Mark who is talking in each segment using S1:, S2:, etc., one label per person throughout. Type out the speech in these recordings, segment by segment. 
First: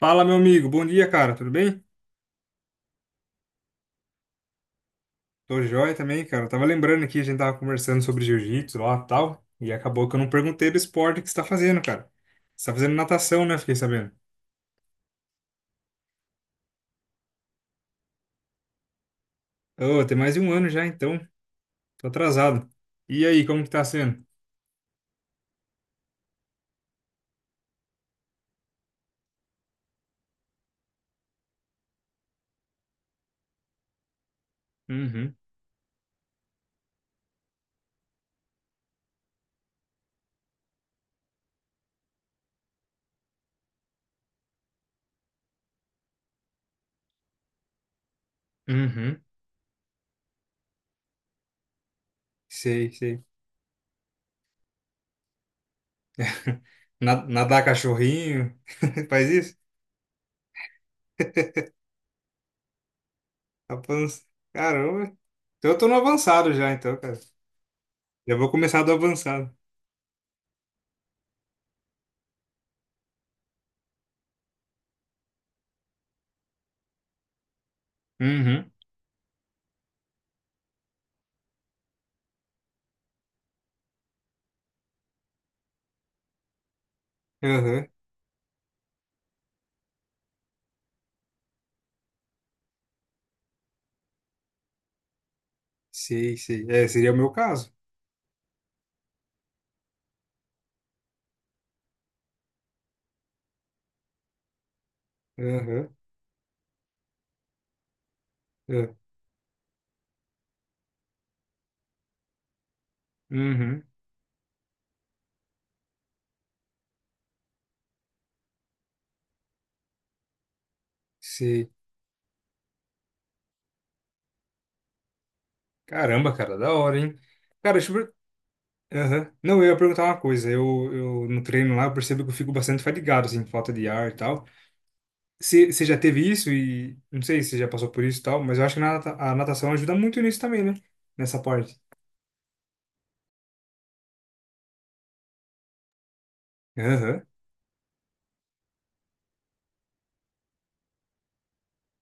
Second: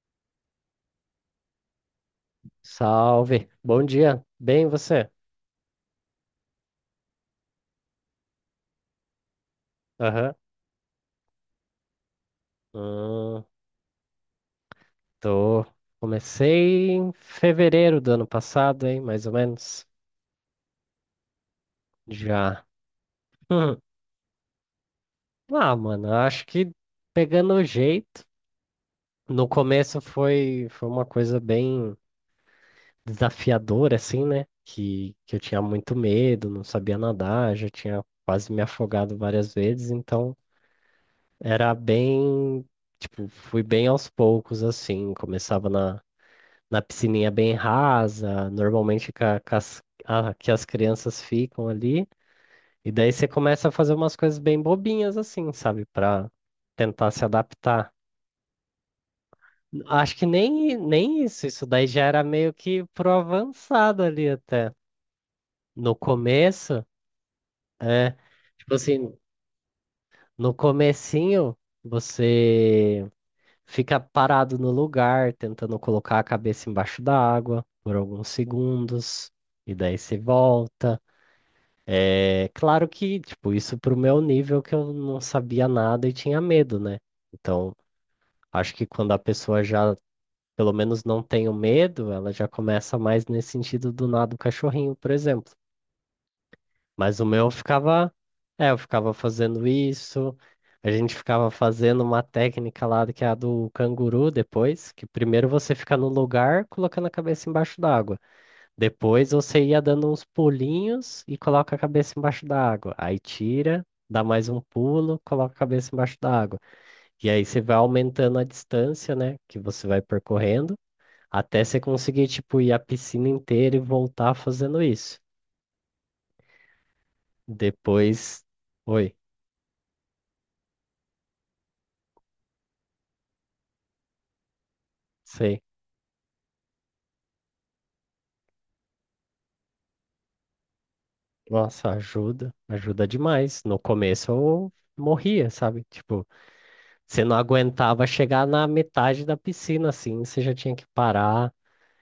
S1: Fala, meu amigo. Bom dia, cara. Tudo bem?
S2: Salve, bom dia. Bem, você?
S1: Tô joia também, cara. Eu tava lembrando aqui, a gente tava conversando sobre jiu-jitsu lá e tal, e acabou que eu não
S2: Aham.
S1: perguntei do esporte que você tá fazendo, cara. Você tá fazendo natação,
S2: Hum,
S1: né? Fiquei sabendo.
S2: Tô. Comecei em fevereiro do ano passado, hein? Mais ou menos.
S1: Ô, tem mais de um ano já, então. Tô
S2: Já.
S1: atrasado. E aí, como que
S2: Hum.
S1: tá sendo?
S2: Ah, mano, eu acho que pegando o jeito. No começo foi uma coisa bem desafiadora, assim, né? Que,
S1: Uhum,
S2: que eu tinha muito medo, não sabia nadar, já tinha quase me afogado várias vezes, então era bem. Tipo, fui bem aos poucos, assim. Começava na piscininha bem rasa, normalmente
S1: uhum.
S2: que, a- que as crianças ficam ali.
S1: Sei,
S2: E daí
S1: sei.
S2: você começa a fazer umas coisas bem bobinhas assim, sabe? Pra tentar se
S1: Nadar
S2: adaptar.
S1: cachorrinho. Faz isso?
S2: Acho que nem isso daí já era meio que pro avançado
S1: Avança.
S2: ali até.
S1: Caramba. Então eu tô no
S2: No
S1: avançado já,
S2: começo,
S1: então, cara.
S2: é,
S1: Já vou
S2: tipo
S1: começar do
S2: assim,
S1: avançado.
S2: no comecinho você fica parado no lugar, tentando colocar a cabeça embaixo da água por alguns
S1: Uhum.
S2: segundos, e daí você volta. É claro que, tipo, isso pro meu nível que eu não sabia nada e tinha medo, né? Então,
S1: Aham.
S2: acho que quando a pessoa já, pelo menos, não tem o medo, ela já começa mais nesse sentido do nada do cachorrinho, por exemplo.
S1: Sei, sei. É, seria o
S2: Mas o
S1: meu
S2: meu
S1: caso.
S2: ficava, eu ficava fazendo isso, a gente ficava fazendo uma técnica lá que é a do canguru depois, que primeiro você
S1: Aham,
S2: fica no lugar colocando a cabeça embaixo d'água.
S1: é,
S2: Depois você ia dando uns pulinhos e coloca a cabeça embaixo da água. Aí
S1: uhum,
S2: tira, dá mais um pulo, coloca a cabeça embaixo da água. E aí você vai aumentando a distância, né, que você vai percorrendo, até
S1: sei.
S2: você conseguir, tipo, ir a piscina inteira e voltar fazendo isso.
S1: Caramba, cara, da hora, hein? Cara, deixa eu... per-
S2: Depois, oi,
S1: Aham. Não, eu ia perguntar uma coisa. Eu no treino lá, eu percebo que eu fico bastante fadigado, assim, falta de ar e tal.
S2: sei.
S1: Você já teve isso e... Não sei se você já passou por isso e tal, mas eu acho que a natação ajuda muito nisso também, né? Nessa parte.
S2: Nossa, ajuda, ajuda demais. No começo eu morria, sabe? Tipo, você
S1: Aham,
S2: não aguentava chegar na metade da piscina, assim, você já tinha que parar.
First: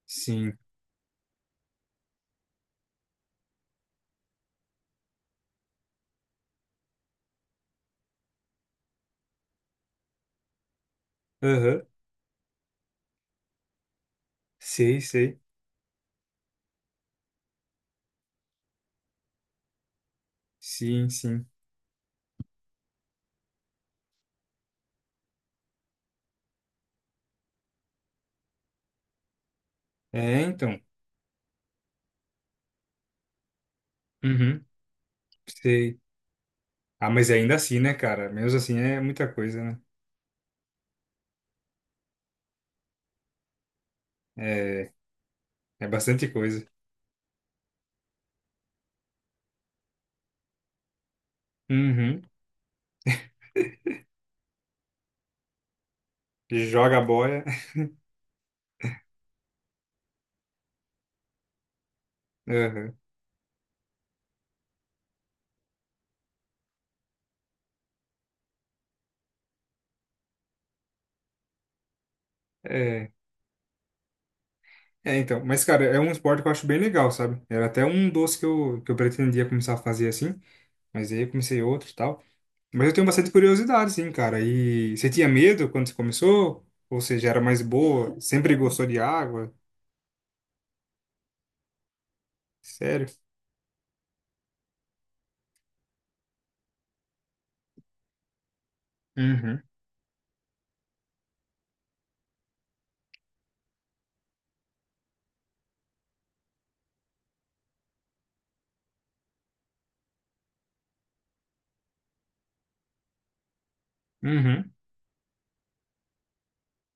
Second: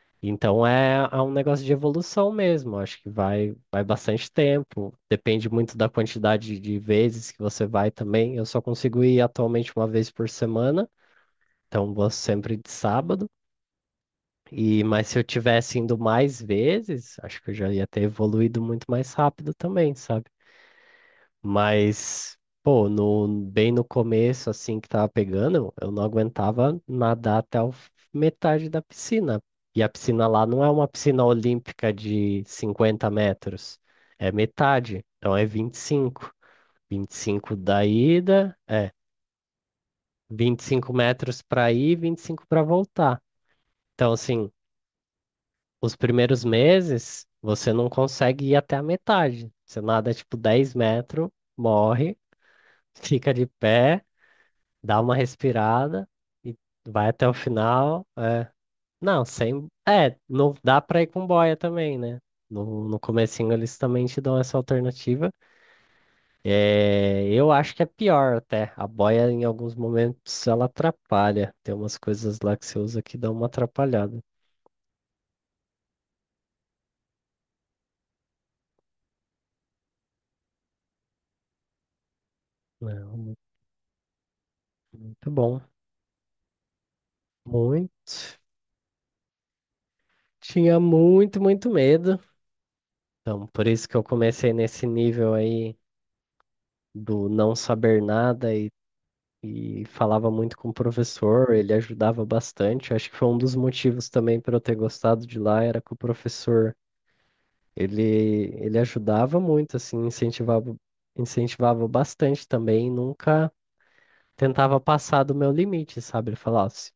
S1: sim.
S2: Então é, é um negócio de evolução mesmo. Acho que vai bastante tempo. Depende muito da quantidade de vezes que você vai também. Eu só consigo ir atualmente uma vez por semana,
S1: Aham,
S2: então vou sempre de sábado. E
S1: sei,
S2: mas se eu
S1: sei.
S2: tivesse indo mais vezes, acho que eu já ia ter evoluído muito mais rápido também, sabe?
S1: Sim, sim.
S2: Mas, pô, no, bem no começo, assim, que tava pegando, eu não aguentava nadar até o metade da piscina. E a piscina
S1: É,
S2: lá não é
S1: então.
S2: uma piscina olímpica de 50 metros, é
S1: Uhum,
S2: metade, então é vinte e
S1: sei.
S2: cinco vinte
S1: Ah,
S2: e
S1: mas ainda
S2: cinco
S1: assim,
S2: da
S1: né, cara?
S2: ida,
S1: Mesmo assim é muita coisa, né?
S2: 25 metros para ir, 25 para voltar. Então, assim,
S1: É, é
S2: os
S1: bastante
S2: primeiros
S1: coisa.
S2: meses, você não consegue ir até a metade. Você nada, tipo, 10 metros, morre,
S1: Uhum.
S2: fica de pé, dá uma respirada e
S1: Joga a
S2: vai até o
S1: boia.
S2: final. É. Não, sem. É, não dá pra ir com boia também, né? No,
S1: Aham.
S2: no comecinho eles também te dão essa alternativa. É, eu acho que é pior até. A boia, em alguns momentos, ela atrapalha. Tem umas coisas lá que você usa
S1: É.
S2: que dão uma atrapalhada.
S1: É, então. Mas, cara, é um esporte que eu acho bem legal, sabe? Era até um doce que eu pretendia começar a fazer assim, mas aí eu comecei outro e tal. Mas eu tenho bastante
S2: Não,
S1: curiosidade, sim, cara. E você tinha
S2: muito bom.
S1: medo quando você começou? Ou seja, era mais boa?
S2: Muito.
S1: Sempre gostou de água?
S2: Tinha muito, muito medo.
S1: Sério?
S2: Então, por isso que eu comecei nesse nível aí do não saber nada e
S1: Uhum.
S2: falava muito com o professor, ele ajudava bastante. Acho que foi um dos motivos também para eu ter gostado de lá, era que o professor, ele, ele ajudava muito, assim, incentivava, incentivava bastante também, nunca
S1: Uhum.
S2: tentava passar do meu limite, sabe? Ele falava assim,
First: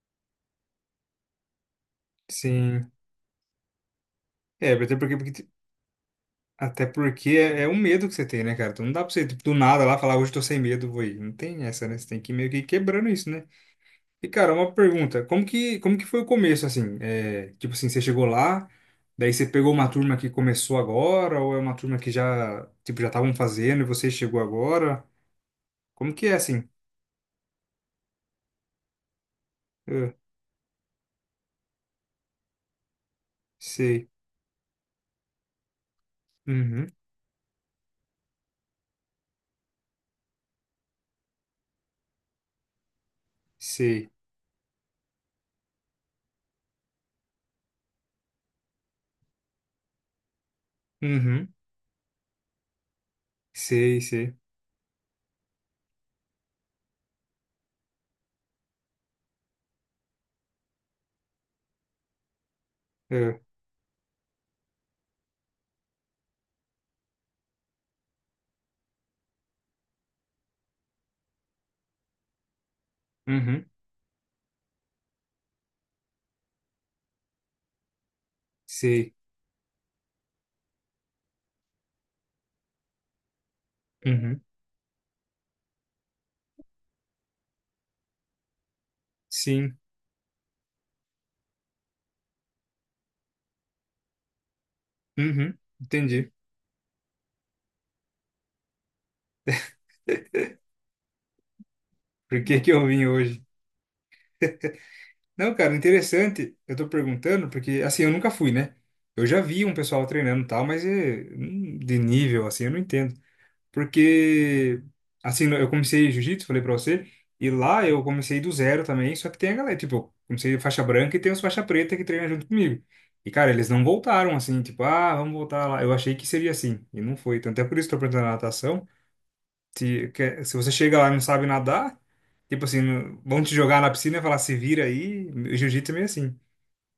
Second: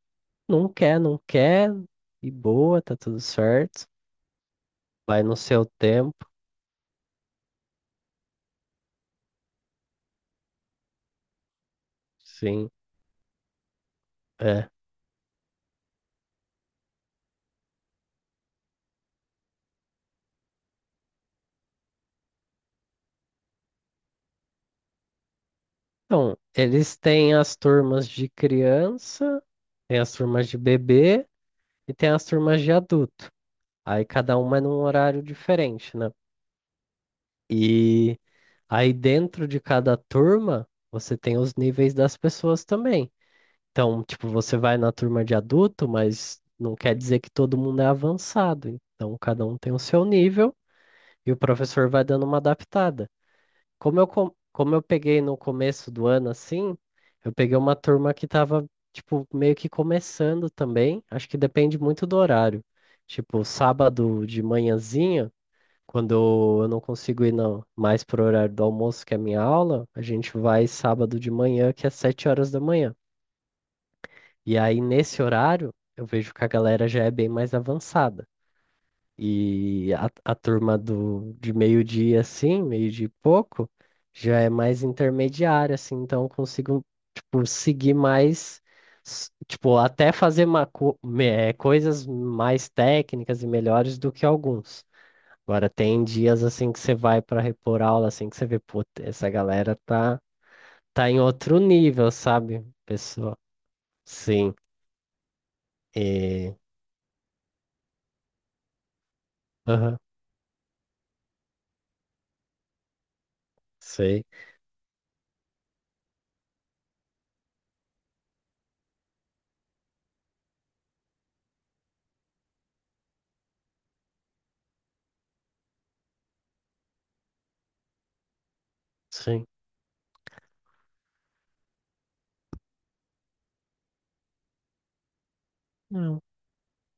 S2: não quer, não quer, e boa,
S1: Sim.
S2: tá tudo certo,
S1: É,
S2: vai no seu tempo,
S1: até porque é, é um medo que você tem, né, cara? Então não dá pra você, tipo, do nada lá falar, hoje eu tô sem medo, vou ir. Não tem essa, né? Você tem que ir meio que ir
S2: sim,
S1: quebrando isso, né? E, cara,
S2: é.
S1: uma pergunta. Como que foi o começo, assim? É, tipo assim, você chegou lá, daí você pegou uma turma que começou agora, ou é uma turma que já, tipo, já estavam fazendo e você chegou agora? Como que é,
S2: Então,
S1: assim?
S2: eles têm as turmas de criança, tem as
S1: Ah,
S2: turmas de bebê e tem as turmas de adulto. Aí
S1: sei.
S2: cada uma é num horário diferente, né?
S1: Uhum.
S2: E aí dentro de cada turma, você tem os níveis das pessoas também. Então,
S1: Sei.
S2: tipo, você vai na turma de adulto, mas não quer dizer que todo mundo é avançado. Então, cada um tem o seu nível e o
S1: Uhum.
S2: professor vai dando uma adaptada. Como
S1: Sei,
S2: eu,
S1: sei.
S2: como eu peguei no começo do ano assim, eu peguei uma turma que tava, tipo, meio que começando também. Acho que depende muito do horário.
S1: Ah,
S2: Tipo, sábado de manhãzinha. Quando eu não consigo ir, não, mais pro horário do almoço, que é a minha aula, a gente vai sábado de manhã, que é 7 horas da manhã.
S1: uhum.
S2: E aí, nesse horário, eu vejo que a galera já é bem mais avançada.
S1: Sei.
S2: E a turma de meio-dia, assim, meio-dia e pouco,
S1: Uhum.
S2: já é mais intermediária, assim, então eu consigo, tipo, seguir mais, tipo,
S1: Sim.
S2: até fazer uma, co- me- eh, coisas mais técnicas e melhores do que alguns.
S1: Uhum.
S2: Agora tem
S1: Entendi.
S2: dias assim que você vai para repor aula, assim que você vê, pô, essa galera tá, tá em outro nível,
S1: Por que
S2: sabe?
S1: que eu vim
S2: Pessoa.
S1: hoje?
S2: Sim.
S1: Não, cara, interessante.
S2: E...
S1: Eu tô perguntando porque, assim, eu nunca fui, né? Eu já vi um
S2: Aham,
S1: pessoal treinando e tal, mas é, de nível, assim, eu não entendo.
S2: sei.
S1: Porque, assim, eu comecei jiu-jitsu, falei pra você, e lá eu comecei do zero também, só que tem a galera, tipo, eu comecei faixa branca e tem os faixa preta que treinam junto comigo. E, cara, eles não voltaram, assim, tipo, ah, vamos voltar lá. Eu achei que seria assim, e não foi. Então, até por isso que eu tô perguntando na natação.
S2: Sim.
S1: Se você chega lá e não sabe nadar, tipo assim, vão te jogar na piscina e falar, se vira aí. O jiu-jitsu é meio
S2: Não.
S1: assim.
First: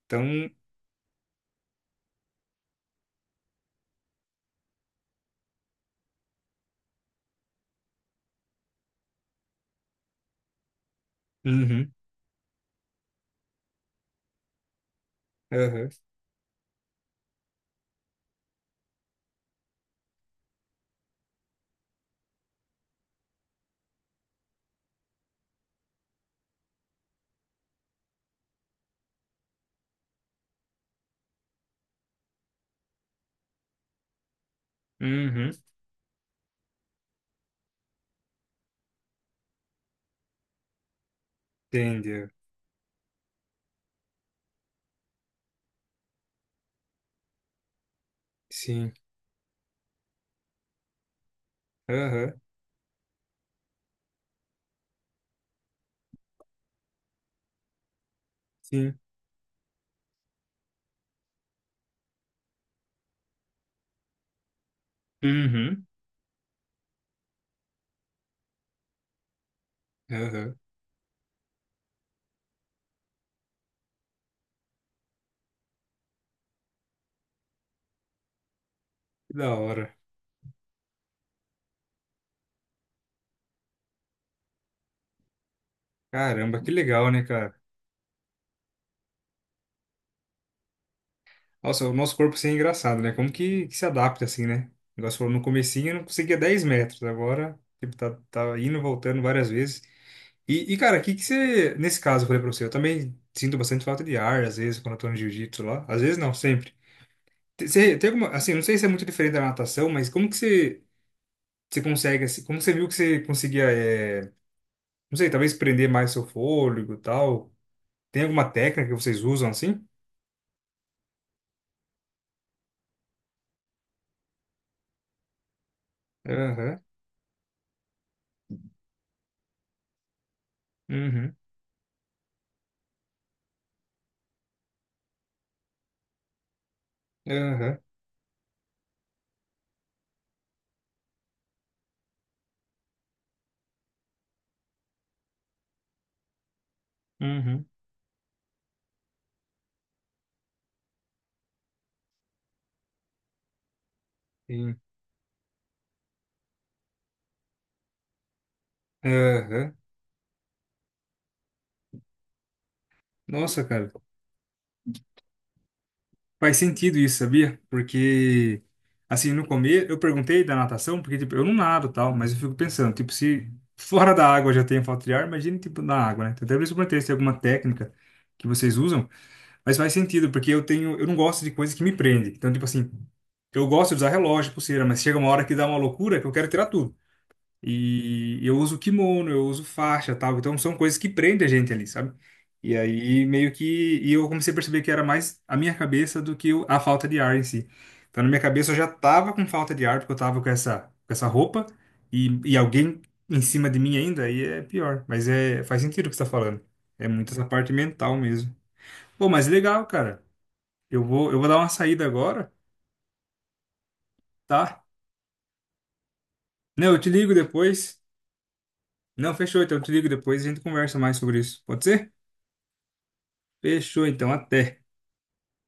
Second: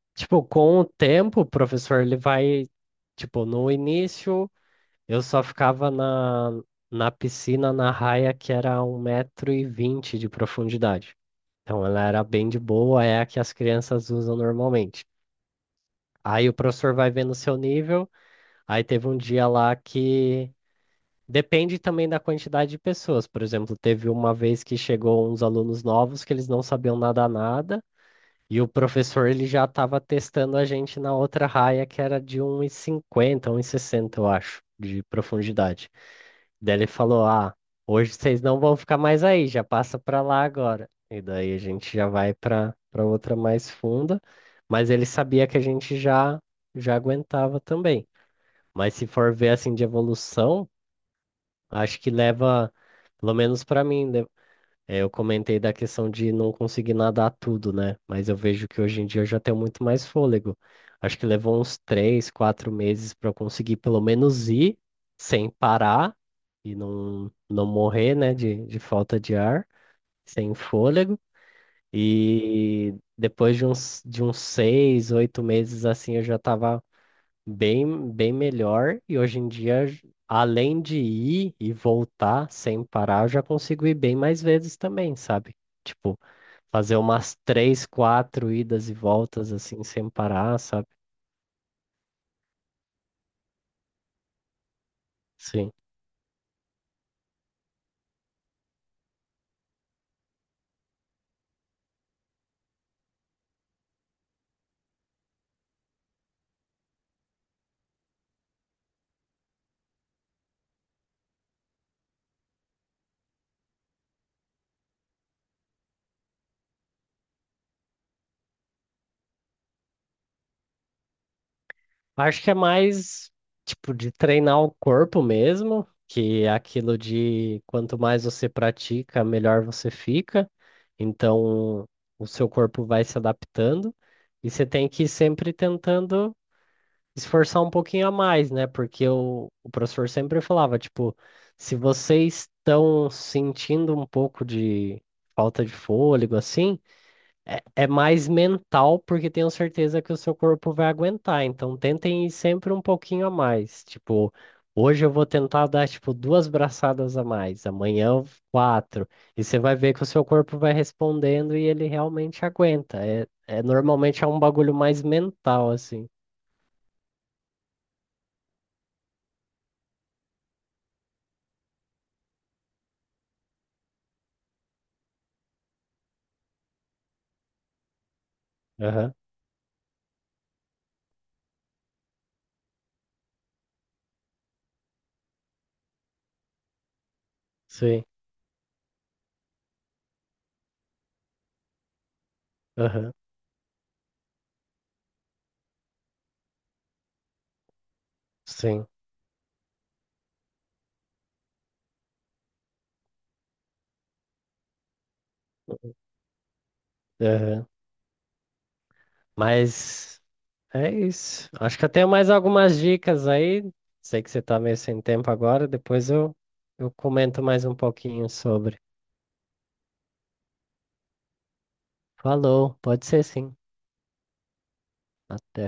S1: Então,
S2: Tipo, com o tempo, o professor, ele vai. Tipo, no início, eu só ficava na piscina, na raia, que era 1,20 m de profundidade. Então,
S1: uhum,
S2: ela era bem de boa, é a que as crianças usam normalmente.
S1: aham,
S2: Aí o professor vai vendo o seu nível. Aí teve um dia lá que depende também da quantidade de pessoas. Por exemplo, teve uma vez que chegou uns alunos novos que eles não sabiam nada nada, e o professor ele já estava testando a gente na outra raia que era de 1,50, 1,60 eu acho, de
S1: uhum,
S2: profundidade. Daí ele falou: "Ah, hoje vocês não vão ficar mais aí, já passa para lá agora". E daí a gente já
S1: entendeu?
S2: vai para outra mais funda, mas ele sabia que a gente já aguentava também.
S1: Sim,
S2: Mas se for ver assim de evolução, acho que
S1: aham,
S2: leva, pelo menos pra mim, eu comentei da questão de não conseguir nadar tudo, né? Mas eu vejo que
S1: sim,
S2: hoje em dia eu já tenho muito mais fôlego. Acho que levou uns 3, 4 meses pra eu conseguir pelo menos ir sem
S1: uhum,
S2: parar e não, não morrer, né, de falta de ar, sem
S1: aham.
S2: fôlego. E depois de uns 6, 8 meses assim, eu já estava bem, bem melhor. E
S1: Que
S2: hoje em
S1: da
S2: dia,
S1: hora.
S2: além de ir e voltar sem parar, eu já consigo ir bem mais vezes também, sabe? Tipo,
S1: Caramba, que
S2: fazer
S1: legal, né,
S2: umas
S1: cara?
S2: três, quatro idas e voltas assim, sem parar, sabe?
S1: Nossa, o nosso corpo assim é engraçado, né? Como que se adapta assim, né? O negócio falou, no
S2: Sim.
S1: comecinho eu não conseguia 10 metros, agora, tipo, tá, tá indo e voltando várias vezes. Cara, o que que você, nesse caso, eu falei pra você, eu também sinto bastante falta de ar, às vezes, quando eu tô no jiu-jitsu lá. Às vezes não, sempre. Você tem alguma, assim, não sei se é muito diferente da natação, mas como que você, você consegue, assim, como você viu que você conseguia, é, não sei, talvez prender mais seu fôlego e tal? Tem alguma técnica que vocês usam assim?
S2: Acho que é mais, tipo, de treinar o corpo mesmo, que é
S1: Aham,
S2: aquilo de quanto mais você pratica, melhor você fica.
S1: uhum,
S2: Então, o seu corpo vai se adaptando. E você tem que ir sempre tentando esforçar um
S1: aham,
S2: pouquinho a mais, né? Porque o professor sempre falava, tipo, se vocês estão sentindo um pouco de falta de fôlego, assim,
S1: aham, uhum,
S2: é mais mental, porque tenho certeza que o seu corpo vai aguentar. Então, tentem ir sempre um pouquinho a mais. Tipo,
S1: sim,
S2: hoje eu vou tentar dar, tipo, duas braçadas a mais, amanhã eu- quatro. E você
S1: aham.
S2: vai ver que o seu corpo vai respondendo e ele realmente aguenta. É, é
S1: Nossa, cara.
S2: normalmente é um bagulho mais mental, assim.
S1: Faz sentido isso, sabia? Porque, assim, no começo, eu perguntei da natação, porque, tipo, eu não nado e tal, mas eu fico pensando, tipo, se fora da água eu já tenho falta de ar, imagina, tipo, na água, né? Então, até por isso eu perguntei se tem alguma técnica que vocês usam,
S2: Aham,
S1: mas faz sentido, porque eu tenho, eu não gosto de coisa que me prende. Então, tipo assim, eu gosto de usar relógio, pulseira, mas chega uma hora que dá uma loucura que eu quero tirar tudo.
S2: sim.
S1: E eu uso kimono, eu uso faixa, tal. Então são coisas que prendem a gente ali, sabe? E
S2: Aham,
S1: aí meio que e eu comecei a perceber que era mais a minha cabeça do que a falta de ar em si. Então na minha cabeça eu já
S2: sim.
S1: tava com falta de ar porque eu tava com essa roupa e alguém em cima de mim ainda, aí é pior. Mas é faz sentido o que você tá falando. É muito essa
S2: Aham.
S1: parte mental mesmo. Pô, mas legal,
S2: Mas
S1: cara.
S2: é
S1: Eu vou
S2: isso.
S1: dar uma
S2: Acho que eu
S1: saída
S2: tenho mais
S1: agora,
S2: algumas dicas aí. Sei que você tá meio
S1: tá?
S2: sem tempo agora, depois eu
S1: Não, eu te ligo
S2: comento mais um
S1: depois.
S2: pouquinho sobre.
S1: Não, fechou, então eu te ligo depois e a gente conversa mais sobre isso. Pode ser?
S2: Falou, pode ser sim.
S1: Fechou, então, até.
S2: Até.